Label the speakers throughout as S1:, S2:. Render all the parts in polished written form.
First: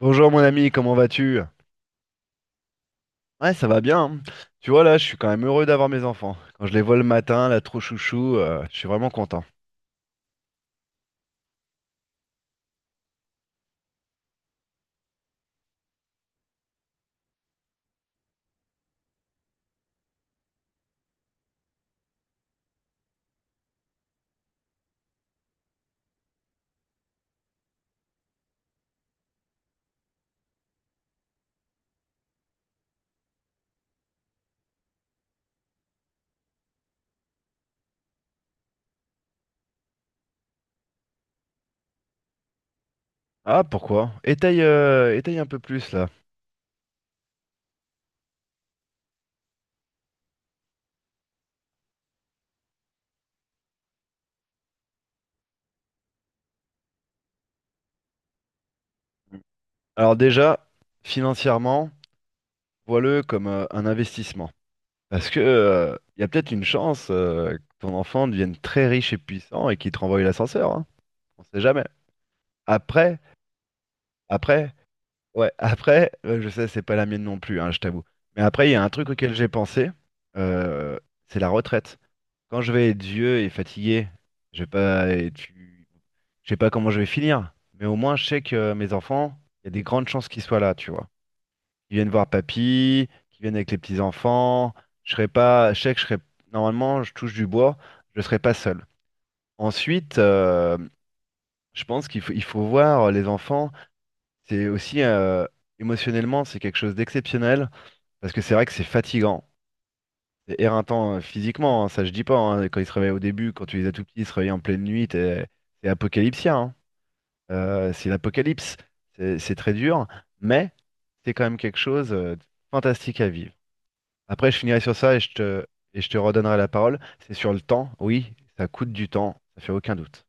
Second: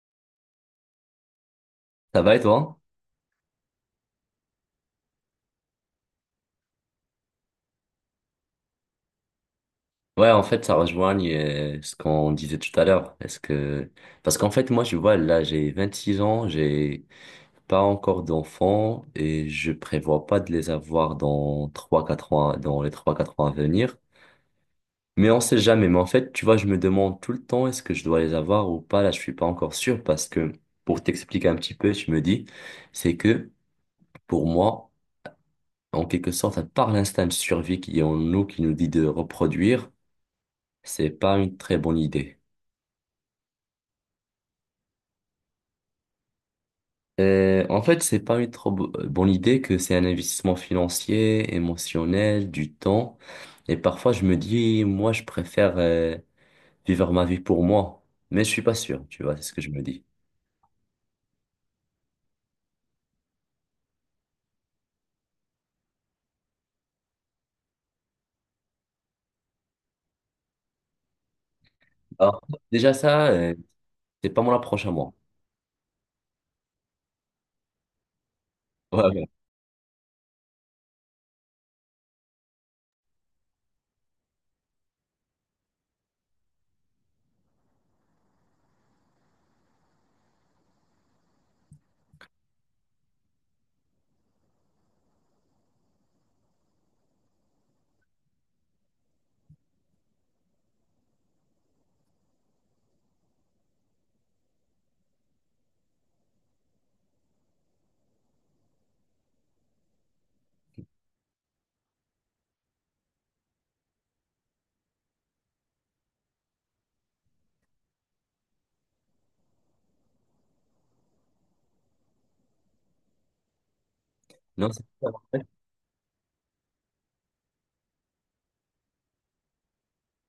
S1: Bonjour mon ami, comment vas-tu?
S2: Ça va et toi?
S1: Ouais, ça va bien, hein. Tu vois là, je suis quand même heureux d'avoir mes enfants. Quand je les vois le matin, là, trop chouchou, je suis vraiment content.
S2: Ouais, en fait, ça rejoint ce qu'on disait tout à l'heure. Est-ce que... Parce qu'en fait, moi, je vois, là, j'ai 26 ans, j'ai pas encore d'enfants et je prévois pas de les avoir dans les trois quatre ans à venir. Mais on sait jamais. Mais en fait, tu vois, je me demande tout le temps, est-ce que je dois les avoir ou pas? Là, je suis pas encore sûr parce que, pour t'expliquer un petit peu, je me dis, c'est que, pour moi, en quelque sorte, à part l'instinct de survie qui est en nous, qui nous dit de reproduire, c'est pas une très bonne idée.
S1: Ah, pourquoi? Étaye un peu plus là.
S2: En fait, c'est pas une trop bonne idée que c'est un investissement financier, émotionnel, du temps. Et parfois, je me dis, moi, je préfère vivre ma vie pour moi. Mais je suis pas sûr, tu vois, c'est ce que je me dis.
S1: Alors déjà, financièrement, vois-le comme un investissement. Parce que il y a peut-être une chance que ton enfant devienne très riche et puissant et qu'il te renvoie l'ascenseur, hein. On sait jamais.
S2: Alors, déjà
S1: Après,
S2: ça, c'est pas mon
S1: après,
S2: approche à moi.
S1: Ouais, après, je sais, c'est pas la mienne non plus, hein, je t'avoue. Mais après, il y a un
S2: Ouais,
S1: truc
S2: ouais.
S1: auquel j'ai pensé, euh, c'est la retraite. Quand je vais être vieux et fatigué, je vais pas être- je sais pas comment je vais finir, mais au moins je sais que mes enfants, il y a des grandes chances qu'ils soient là, tu vois. Ils viennent voir papy, qu'ils viennent avec les petits-enfants, je serai pas, je sais que je serai, normalement, je touche du bois, je serai pas seul. Ensuite, je pense qu'il faut voir les enfants. C'est aussi, émotionnellement, c'est quelque chose d'exceptionnel parce que c'est vrai que c'est fatigant. C'est éreintant physiquement, hein, ça je dis pas, hein. Quand ils se réveillent au début, quand tu les as tout petits, ils se réveillent en pleine nuit, c'est apocalyptien, hein. C'est l'apocalypse. C'est très dur, mais c'est quand même quelque chose, de fantastique à vivre. Après, je
S2: Non,
S1: finirai
S2: c'est
S1: sur
S2: ça.
S1: ça et je te redonnerai la parole. C'est sur le temps, oui, ça coûte du temps, ça fait aucun doute.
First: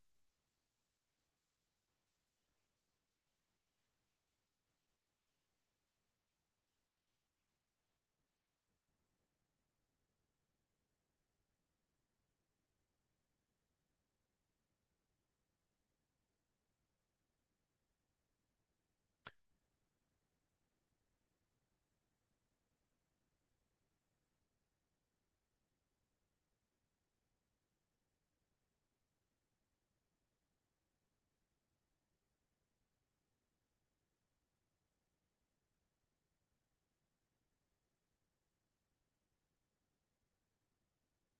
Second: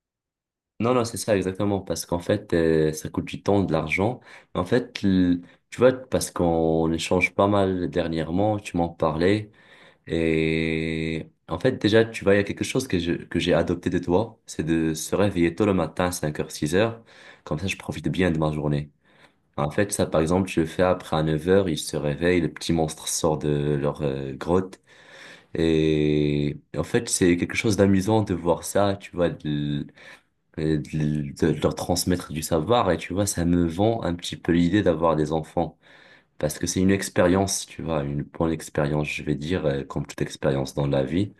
S2: Non, non, c'est ça exactement, parce qu'en fait, ça coûte du temps, de l'argent. En fait, tu vois, parce qu'on échange pas mal dernièrement, tu m'en parlais. Et en fait, déjà, tu vois, il y a quelque chose que j'ai adopté de toi, c'est de se réveiller tôt le matin, cinq heures six heures. Comme ça, je profite bien de ma journée. En fait, ça, par exemple, je le fais après, à 9 heures ils se réveillent, le petit monstre sort de leur grotte. Et en fait, c'est quelque chose d'amusant de voir ça, tu vois, de leur transmettre du savoir. Et tu vois, ça me vend un petit peu l'idée d'avoir des enfants. Parce que c'est une expérience, tu vois, une bonne expérience, je vais dire, comme toute expérience dans la vie.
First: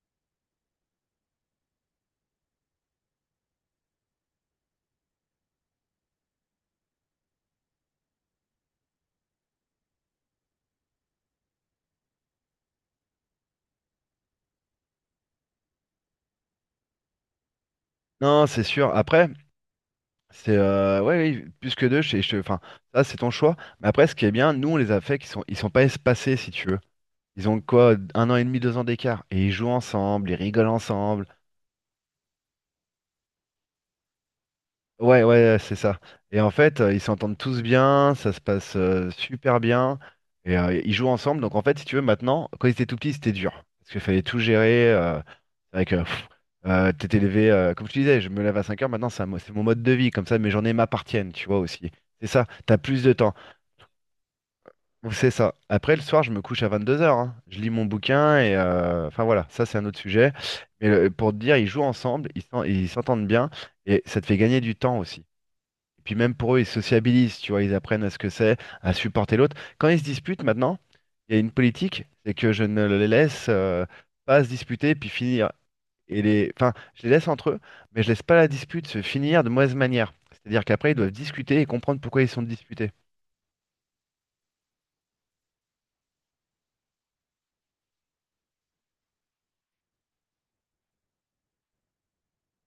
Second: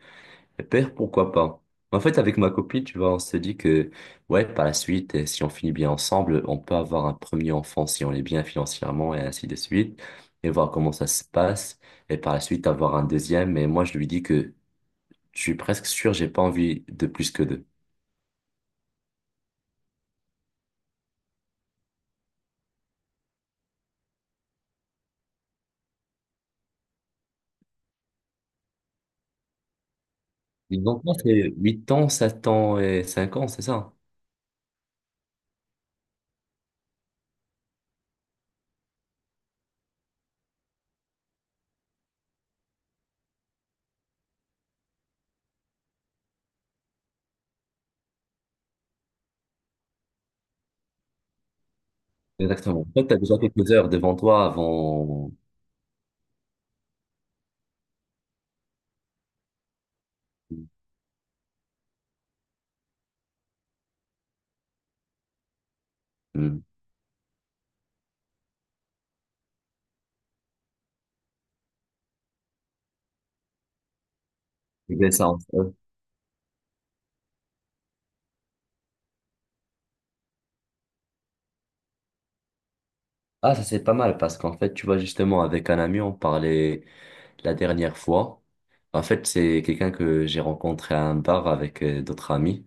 S2: Père, pourquoi pas? En fait, avec ma copine, tu vois, on se dit que, ouais, par la suite, si on finit bien ensemble, on peut avoir un premier enfant si on est bien financièrement et ainsi de suite, et voir comment ça se passe, et par la suite avoir un deuxième. Mais moi, je lui dis que je suis presque sûr, j'ai pas envie de plus que deux.
S1: Non, c'est sûr. Après, c'est, ouais, oui, plus que deux, enfin, ça c'est ton choix. Mais après, ce qui est bien, nous on les a fait, qu'ils sont pas espacés si tu veux. Ils ont quoi, 1 an et demi, 2 ans d'écart. Et ils jouent ensemble, ils rigolent
S2: Donc, moi,
S1: ensemble.
S2: c'est 8 ans, 7 ans et 5 ans, c'est ça?
S1: Ouais, ouais, c'est ça. Et en fait, ils s'entendent tous bien, ça se passe, super bien. Et ils jouent ensemble. Donc en fait, si tu veux, maintenant, quand ils étaient tout petits, c'était dur. Parce qu'il fallait tout gérer. C'est vrai que t'étais levé, comme je te disais, je me lève à 5 heures, maintenant c'est un, c'est mon mode de vie. Comme ça, mes journées m'appartiennent, tu vois aussi. C'est ça, t'as
S2: Exactement. En
S1: plus
S2: fait,
S1: de
S2: t'as
S1: temps.
S2: déjà quelques heures devant toi avant.
S1: C'est ça. Après, le soir, je me couche à 22 heures, hein. Je lis mon bouquin et, enfin voilà, ça c'est un autre sujet. Mais pour te dire, ils jouent ensemble, ils s'entendent bien et ça te fait gagner du temps aussi. Et puis même pour eux,
S2: Hmm.
S1: ils sociabilisent, tu vois, ils apprennent à ce que c'est, à supporter l'autre. Quand ils se disputent maintenant, il y a une politique, c'est que je ne les laisse, pas se disputer puis
S2: Ça
S1: finir.
S2: entre.
S1: Enfin, je les laisse entre eux, mais je laisse pas la dispute se finir de mauvaise manière. C'est-à-dire qu'après, ils doivent discuter et comprendre pourquoi ils sont disputés.
S2: Ah, ça c'est pas mal parce qu'en fait, tu vois, justement, avec un ami, on parlait la dernière fois. En fait, c'est quelqu'un que j'ai rencontré à un bar avec d'autres amis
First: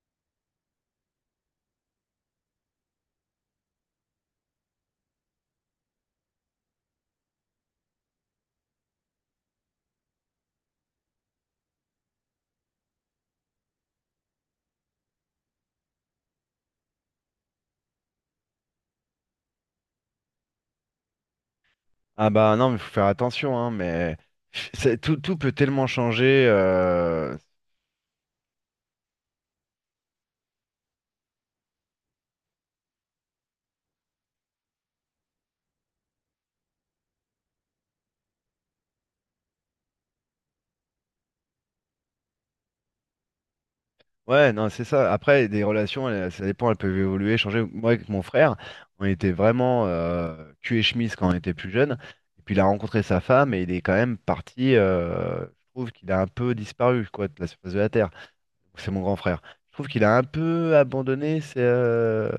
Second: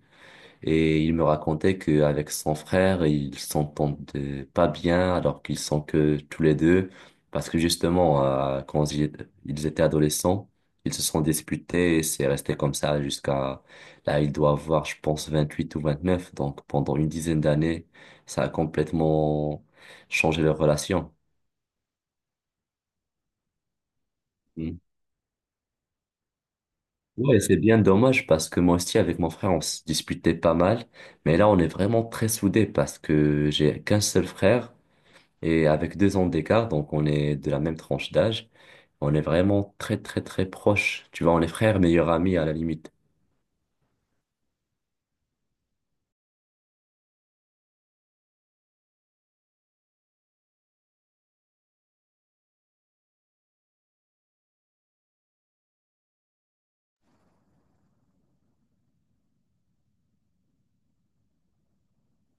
S2: et il me racontait qu'avec son frère, ils s'entendaient pas bien alors qu'ils sont que tous les deux parce que justement, quand ils étaient adolescents, ils se sont disputés et c'est resté comme ça jusqu'à là, il doit avoir, je pense, 28 ou 29. Donc, pendant une dizaine d'années, ça a complètement changé leur relation.
S1: Ah bah non, mais faut faire attention, hein, mais
S2: Hmm.
S1: tout peut tellement changer,
S2: Ouais, c'est bien dommage parce que moi aussi avec mon frère on se disputait pas mal, mais là on est vraiment très soudés parce que j'ai qu'un seul frère et avec 2 ans d'écart, donc on est de la même tranche d'âge, on est vraiment très très très proches. Tu vois, on est frères, meilleurs amis à la limite.
S1: ouais, non, c'est ça. Après, des relations, ça dépend, elles peuvent évoluer, changer. Moi, avec mon frère, on était vraiment, cul et chemise quand on était plus jeune. Et puis, il a rencontré sa femme et il est quand même parti. Je trouve qu'il a un peu disparu, quoi, de la surface de la Terre. C'est mon grand frère. Je trouve qu'il a un peu abandonné. C'est. euh,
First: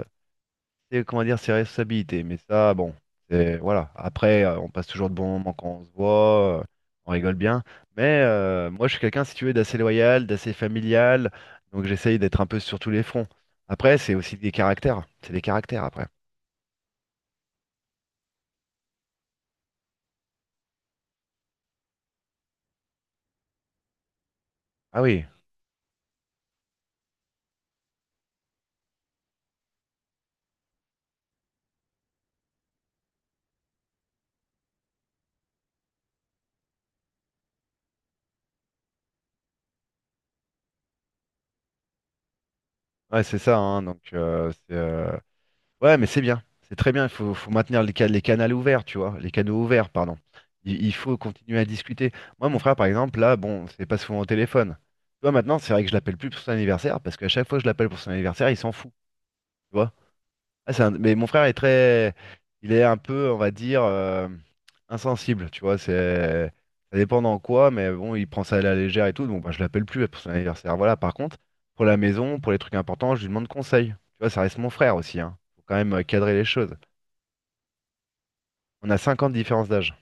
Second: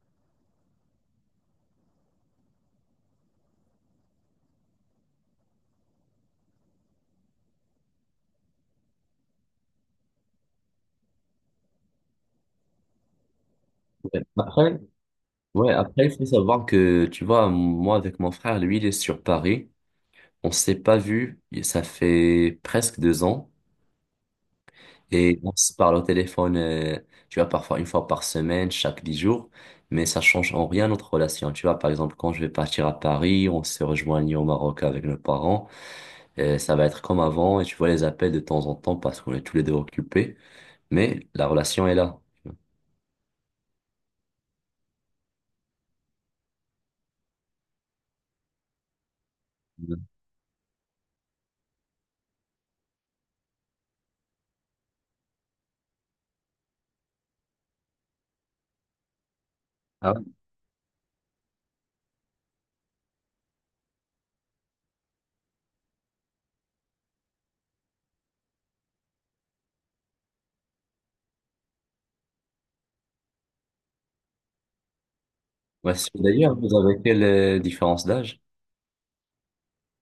S1: c'est comment dire, ses responsabilités. Mais ça, bon, c'est voilà. Après, on passe toujours de bons moments quand on se voit, on rigole bien. Mais moi, je suis quelqu'un, si tu veux, d'assez loyal, d'assez familial. Donc, j'essaye d'être un peu sur tous les fronts. Après, c'est
S2: Ouais.
S1: aussi des
S2: Après,
S1: caractères. C'est des
S2: ouais,
S1: caractères
S2: après
S1: après.
S2: il faut savoir que tu vois, moi avec mon frère, lui il est sur Paris, on s'est pas vu, et ça fait presque 2 ans.
S1: Ah oui,
S2: Et on se parle au téléphone, tu vois, parfois une fois par semaine, chaque 10 jours, mais ça change en rien notre relation. Tu vois, par exemple, quand je vais partir à Paris, on se rejoignit au Maroc avec nos parents, ça va être comme avant, et tu vois les appels de temps en temps parce qu'on est tous les deux occupés, mais la relation est là.
S1: ouais, c'est ça, hein. Donc, ouais, mais c'est bien. C'est très bien. Il faut maintenir les canaux ouverts, tu vois. Les canaux ouverts, pardon. Il faut continuer à discuter. Moi, mon frère, par exemple, là, bon, c'est pas souvent au téléphone. Tu vois, maintenant, c'est vrai que je l'appelle plus pour son anniversaire parce qu'à chaque fois que je l'appelle pour son anniversaire, il s'en fout. Tu vois.
S2: Ah ouais.
S1: Ah, mais mon frère est très, il est un peu, on va dire, insensible, tu vois. Ça dépend dans quoi, mais bon, il prend ça à la légère et tout. Donc, bah, je l'appelle plus pour son anniversaire. Voilà. Par contre, pour la maison, pour les trucs importants, je lui demande conseil. Tu vois, ça reste mon frère aussi, hein. Faut quand même,
S2: Ouais,
S1: cadrer les
S2: d'ailleurs,
S1: choses.
S2: vous avez quelle différence d'âge?
S1: On a 5 ans de différence d'âge.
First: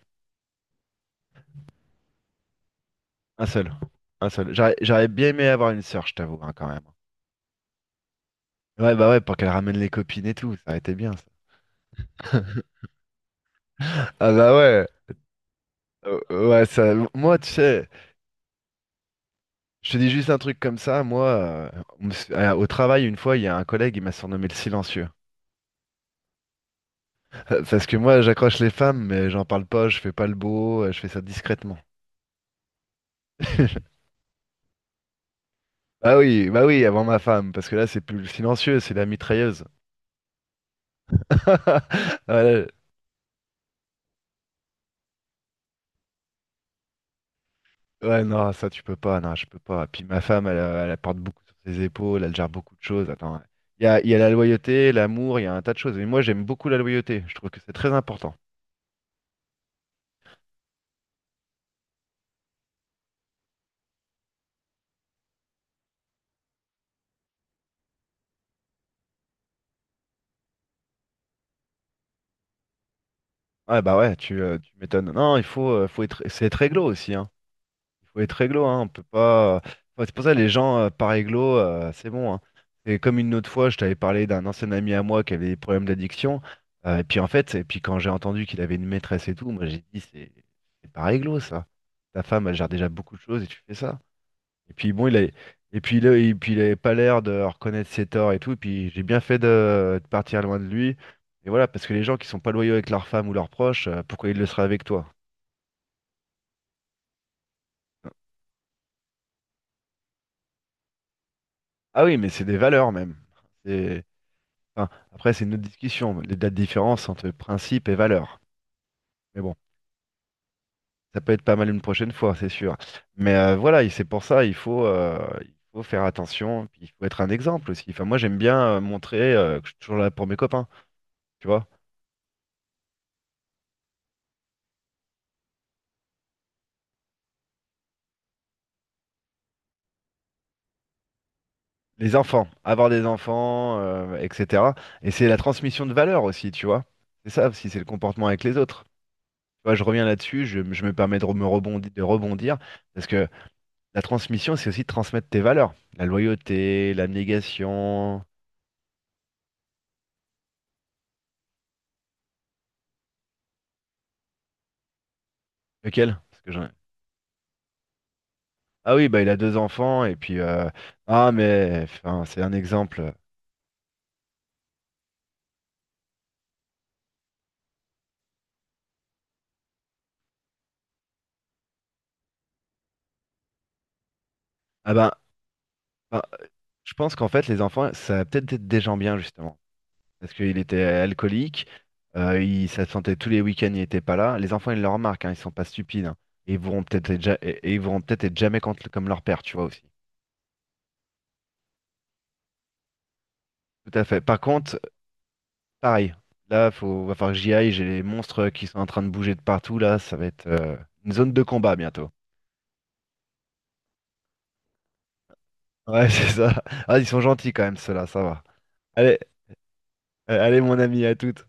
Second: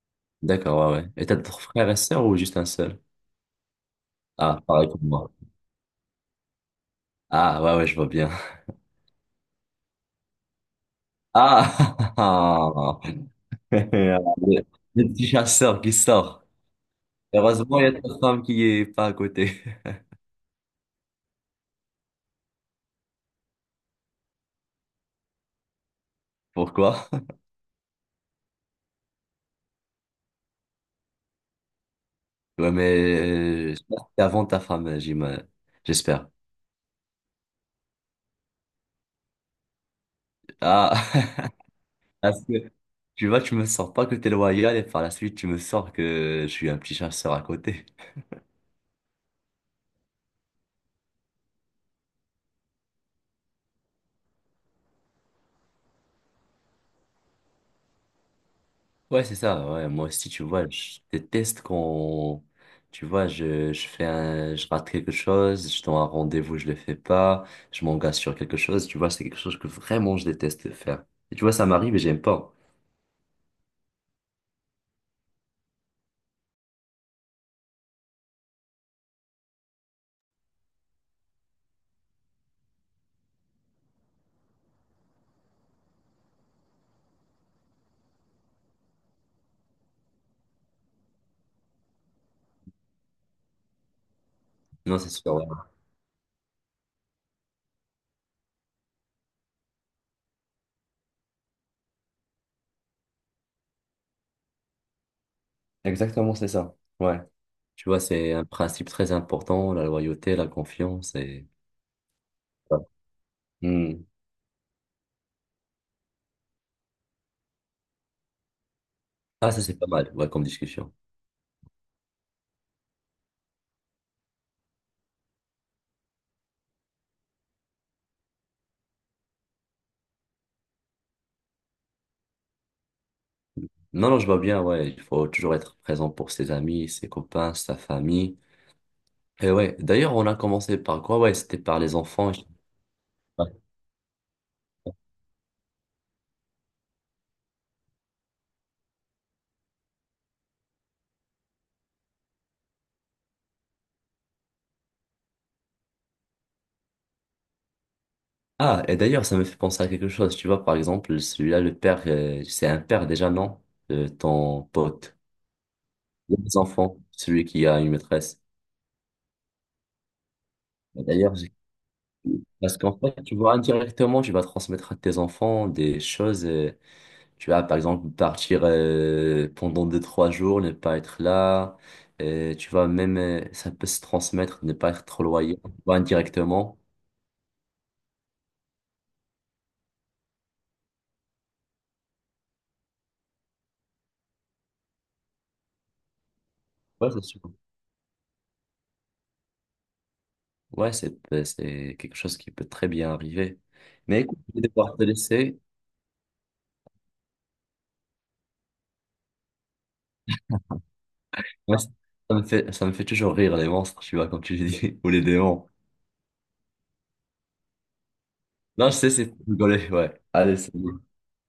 S2: D'accord, ouais, ouais. Et t'as d'autres frères et sœurs ou juste un seul?
S1: Un seul, un seul.
S2: Ah,
S1: J'aurais
S2: pareil pour
S1: j'aurais bien
S2: moi.
S1: aimé avoir une sœur, je t'avoue, hein, quand même.
S2: Ah, ouais, ouais, je vois bien.
S1: Ouais, bah ouais, pour qu'elle ramène les copines et tout, ça aurait été bien, ça.
S2: Ah,
S1: Ah bah
S2: Le,
S1: ouais.
S2: le petit chasseur qui
S1: Euh,
S2: sort.
S1: ouais, ça, moi, tu
S2: Heureusement, il y
S1: sais.
S2: a ta femme qui est pas à côté.
S1: Je te dis juste un truc comme ça, moi, au travail, une fois, il y a un collègue, il m'a surnommé le silencieux.
S2: Pourquoi?
S1: Parce que moi, j'accroche les femmes, mais j'en parle pas, je fais pas le beau, je fais ça discrètement.
S2: Ouais, mais je que c'est avant ta femme, j'imagine.
S1: Ah
S2: J'espère.
S1: oui, bah oui, avant ma femme, parce que là, c'est plus le silencieux, c'est la mitrailleuse.
S2: Ah, parce que
S1: Voilà.
S2: tu vois, tu me sors pas que t'es loyal et par la suite, tu me sors que je suis un petit chasseur à côté.
S1: Ouais, non, ça, tu peux pas, non, je peux pas. Puis ma femme, elle porte beaucoup sur ses épaules, elle gère beaucoup de choses. Attends, il y a la loyauté, l'amour, il y a un tas de choses. Mais moi, j'aime beaucoup la loyauté, je trouve que c'est très important.
S2: Ouais, c'est ça. Ouais, moi aussi, tu vois, je déteste quand, tu vois, je rate quelque chose, je donne un rendez-vous, je le fais pas, je m'engage sur quelque chose, tu vois, c'est quelque chose que vraiment je déteste faire. Et tu vois, ça m'arrive et j'aime pas.
S1: Ouais, bah ouais, tu m'étonnes. Non, il faut, faut être, c'est être réglo aussi, hein. Il faut être réglo, hein. On peut pas, enfin, c'est pour ça les gens, par réglo, c'est bon, hein. C'est comme une autre fois, je t'avais parlé d'un ancien ami à moi qui avait des problèmes d'addiction, et puis en fait, et puis quand j'ai entendu qu'il avait une maîtresse et tout, moi j'ai dit c'est pas réglo ça. Ta femme, elle gère déjà beaucoup de choses et tu fais ça. Et puis
S2: Non,
S1: bon,
S2: c'est sûr. Ouais.
S1: et puis là, et puis il avait pas l'air de reconnaître ses torts et tout. Et puis j'ai bien fait de partir loin de lui. Et voilà, parce que les gens qui sont pas loyaux avec leur femme ou leurs proches, pourquoi ils le seraient avec toi?
S2: Exactement, c'est ça. Ouais. Tu vois, c'est un principe très important, la loyauté, la confiance et...
S1: Ah oui, mais c'est des
S2: Ouais.
S1: valeurs même. C'est,
S2: Hmm.
S1: enfin, après, c'est une autre discussion, les dates différences entre principe et valeurs. Mais
S2: Ah,
S1: bon,
S2: ça, c'est pas mal, ouais, comme discussion.
S1: ça peut être pas mal une prochaine fois, c'est sûr. Mais voilà, et c'est pour ça, il faut faire attention. Puis il faut être un exemple aussi. Enfin, moi, j'aime bien, montrer, que je suis toujours là pour mes copains, tu vois.
S2: Non, non, je vois bien, ouais, il faut toujours être présent pour ses amis, ses copains, sa famille. Et ouais, d'ailleurs, on a commencé par quoi? Ouais, c'était par les
S1: Les
S2: enfants.
S1: enfants, avoir des enfants, etc. Et c'est la transmission de valeurs aussi, tu vois. C'est ça aussi, c'est le comportement avec les autres. Tu vois, je reviens là-dessus, je me permets de rebondir, parce que la transmission, c'est aussi de transmettre tes valeurs. La loyauté, l'abnégation.
S2: Ah, et d'ailleurs, ça me fait penser à quelque chose. Tu vois, par exemple, celui-là, le père, c'est un père déjà, non? Ton pote.
S1: Lequel? Parce que
S2: Les
S1: j'en ai-
S2: enfants, celui qui a une maîtresse.
S1: Ah oui, bah il a deux enfants, et puis
S2: Et
S1: ah
S2: D'ailleurs, j'ai-
S1: mais enfin, c'est un
S2: parce qu'en
S1: exemple.
S2: fait, tu vois, indirectement, tu vas transmettre à tes enfants des choses. Tu vas, par exemple, partir pendant deux, trois jours, ne pas être là. Tu vois, même, ça peut se transmettre, ne pas
S1: Ah
S2: être
S1: ben,
S2: trop loyal, tu vois,
S1: ben,
S2: indirectement.
S1: je pense qu'en fait, les enfants, ça va peut-être être des gens bien, justement, parce qu'il était alcoolique, ça se sentait tous les week-ends, il était pas là. Les enfants, ils le remarquent, hein, ils sont pas stupides, hein. Et ils voudront peut-être
S2: Ouais,
S1: être,
S2: c'est sûr.
S1: et ils voudront peut-être être jamais comme leur père, tu vois aussi.
S2: Ouais, c'est quelque chose qui peut très bien arriver.
S1: Tout à fait.
S2: Mais écoute,
S1: Par
S2: je vais
S1: contre,
S2: devoir te laisser.
S1: pareil, là, faut, va falloir que j'y aille, j'ai les monstres qui sont en train de bouger de partout, là, ça va être, une zone de combat
S2: Moi, ça
S1: bientôt.
S2: ça me fait, ça me fait toujours rire, les monstres, tu vois, comme tu dis, ou les démons.
S1: Ouais, c'est ça. Ah, ils sont gentils quand même, ceux-là, ça va.
S2: Non, je sais,
S1: Allez,
S2: c'est pour rigoler, ouais.
S1: euh,
S2: Allez,
S1: allez mon
S2: salut.
S1: ami, à toutes.